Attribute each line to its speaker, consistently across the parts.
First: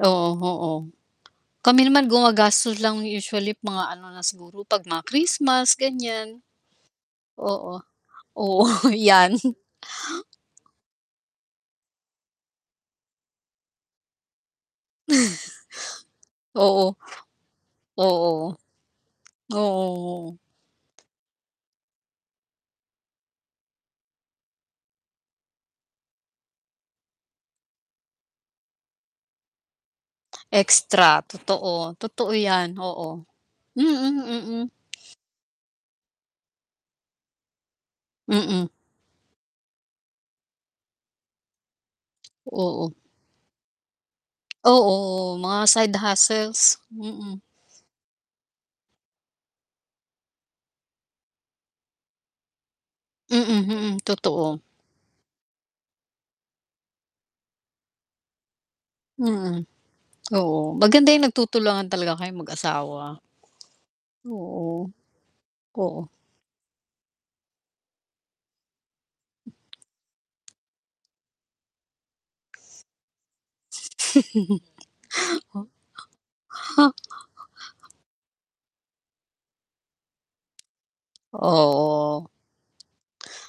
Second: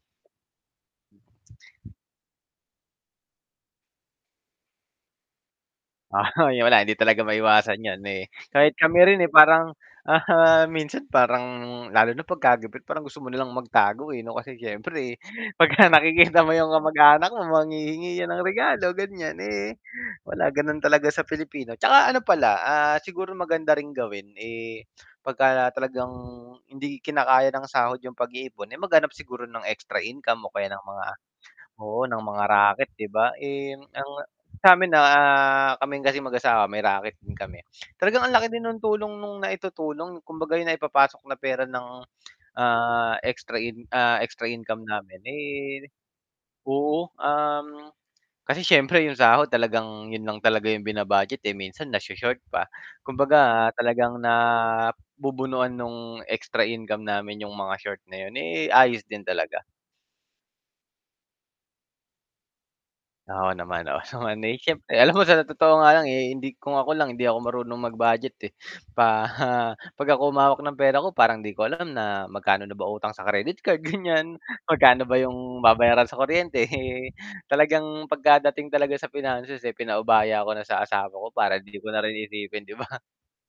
Speaker 1: Oo, oo. Kami naman gumagastos lang usually mga ano na siguro 'pag mga Christmas, ganyan.
Speaker 2: Oh, yun wala, eh, hindi talaga maiwasan
Speaker 1: Oo.
Speaker 2: yan, eh.
Speaker 1: Oo,
Speaker 2: Kahit kami rin eh,
Speaker 1: yan.
Speaker 2: parang, ah, minsan parang lalo na 'pagka gipit parang gusto mo na lang magtago, eh, 'no? Kasi syempre, eh, pagka nakikita mo yung
Speaker 1: Oo.
Speaker 2: kamag-anak mo manghihingi yan ng
Speaker 1: Oo.
Speaker 2: regalo, ganyan, eh,
Speaker 1: Oo.
Speaker 2: wala ganon talaga sa Pilipino. Tsaka ano pala, ah, siguro maganda ring gawin, eh, 'pagka talagang hindi kinakaya ng sahod yung pag-iipon, eh, maghanap siguro ng extra income o kaya ng mga
Speaker 1: Extra, totoo.
Speaker 2: oo, ng
Speaker 1: Totoo
Speaker 2: mga
Speaker 1: yan,
Speaker 2: raket di
Speaker 1: oo.
Speaker 2: ba? Eh,
Speaker 1: Mm,
Speaker 2: ang, ah,
Speaker 1: mm.
Speaker 2: sa'min, ah ah, kaming kasing mag-asawa may raket din kami. Talagang ang laki din
Speaker 1: Mm.
Speaker 2: nung tulong nung naitutulong, kumbaga yung naipapasok na pera ng,
Speaker 1: Oo.
Speaker 2: ah, extra in ah, extra income
Speaker 1: Oo,
Speaker 2: namin,
Speaker 1: mga
Speaker 2: eh
Speaker 1: side hustles,
Speaker 2: oo,
Speaker 1: mm.
Speaker 2: um, kasi siyempre yung sahod talagang yun lang talaga yung bina-budget, eh, minsan nasho-short pa.
Speaker 1: Mm,
Speaker 2: Kumbaga, ah,
Speaker 1: mm,
Speaker 2: talagang
Speaker 1: totoo.
Speaker 2: nabubunuan nung extra income namin yung mga short na yun, eh, ayos din talaga.
Speaker 1: Mm, oo. Maganda yung nagtutulungan talaga kayong mag-asawa.
Speaker 2: Oo, naman 'no, so, na eh,
Speaker 1: Oo.
Speaker 2: siyempre. Alam mo sa totoo nga
Speaker 1: Oo.
Speaker 2: lang, eh, hindi kung ako lang hindi ako marunong mag-budget, eh.
Speaker 1: M
Speaker 2: Paha 'pag ako humawak ng pera ko parang 'di ko alam na magkano na ba utang sa credit card, ganyan Magkano ba 'yong
Speaker 1: Ho
Speaker 2: babayaran sa kuryente,
Speaker 1: Ha
Speaker 2: eh, talagang pagkadating talaga sa finances, eh, pinaubaya ko na sa asawa ko para hindi ko na rin
Speaker 1: Oo.
Speaker 2: iisipin, 'di ba?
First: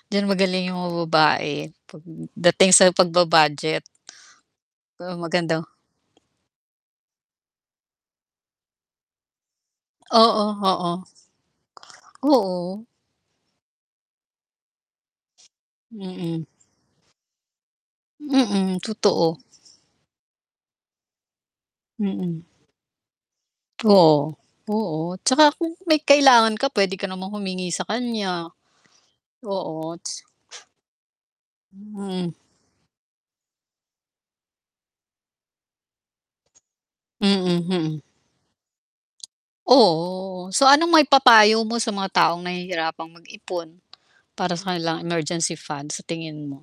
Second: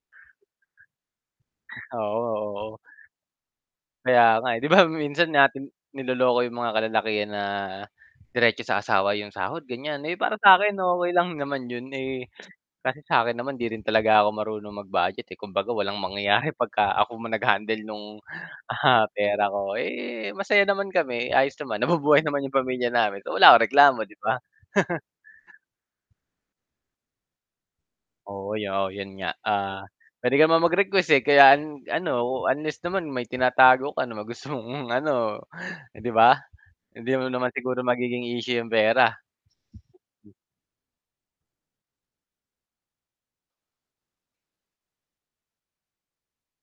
Speaker 1: Diyan magaling yung mga babae,
Speaker 2: Oo,
Speaker 1: pagdating
Speaker 2: oo.
Speaker 1: sa pagba-budget.
Speaker 2: Kaya nga, eh. Di ba,
Speaker 1: Oo,
Speaker 2: minsan
Speaker 1: magandang
Speaker 2: natin niloloko yung mga kalalakihan na diretso sa asawa yung sahod, ganyan. Eh, para
Speaker 1: Oo,
Speaker 2: sa'kin
Speaker 1: oo.
Speaker 2: okey lang naman yun, eh,
Speaker 1: Oo.
Speaker 2: kasi sa'kin naman hindi rin talaga ako marunong mag-budget, eh. Kumbaga walang
Speaker 1: Mm.
Speaker 2: mangyayari 'pagka ako ma nag-handle nung,
Speaker 1: Mm,
Speaker 2: ah,
Speaker 1: totoo.
Speaker 2: pera ko. Eh, masaya naman kami, ayos naman, nabubuhay
Speaker 1: Mm.
Speaker 2: naman yung pamilya namin, so wala akong reklamo, di ba?
Speaker 1: Oo. Oo, tsaka kung may kailangan ka pwede ka namang humingi sa kanya.
Speaker 2: Oo, yo 'yon nga. Ah,
Speaker 1: Oo, ta's
Speaker 2: puwede ka naman mag-request, eh, kaya an ano
Speaker 1: Hmm.
Speaker 2: o unless naman may tinatago ka na ma gusto mong ano, eh 'di ba? Hindi mo naman
Speaker 1: Mm,
Speaker 2: siguro
Speaker 1: hmm.
Speaker 2: magiging isyu 'yong pera. [unintelligible]
Speaker 1: Oo. So, anong maipapayo mo sa mga taong nahihirapang mag-ipon para sa kanilang emergency fund, sa tingin mo?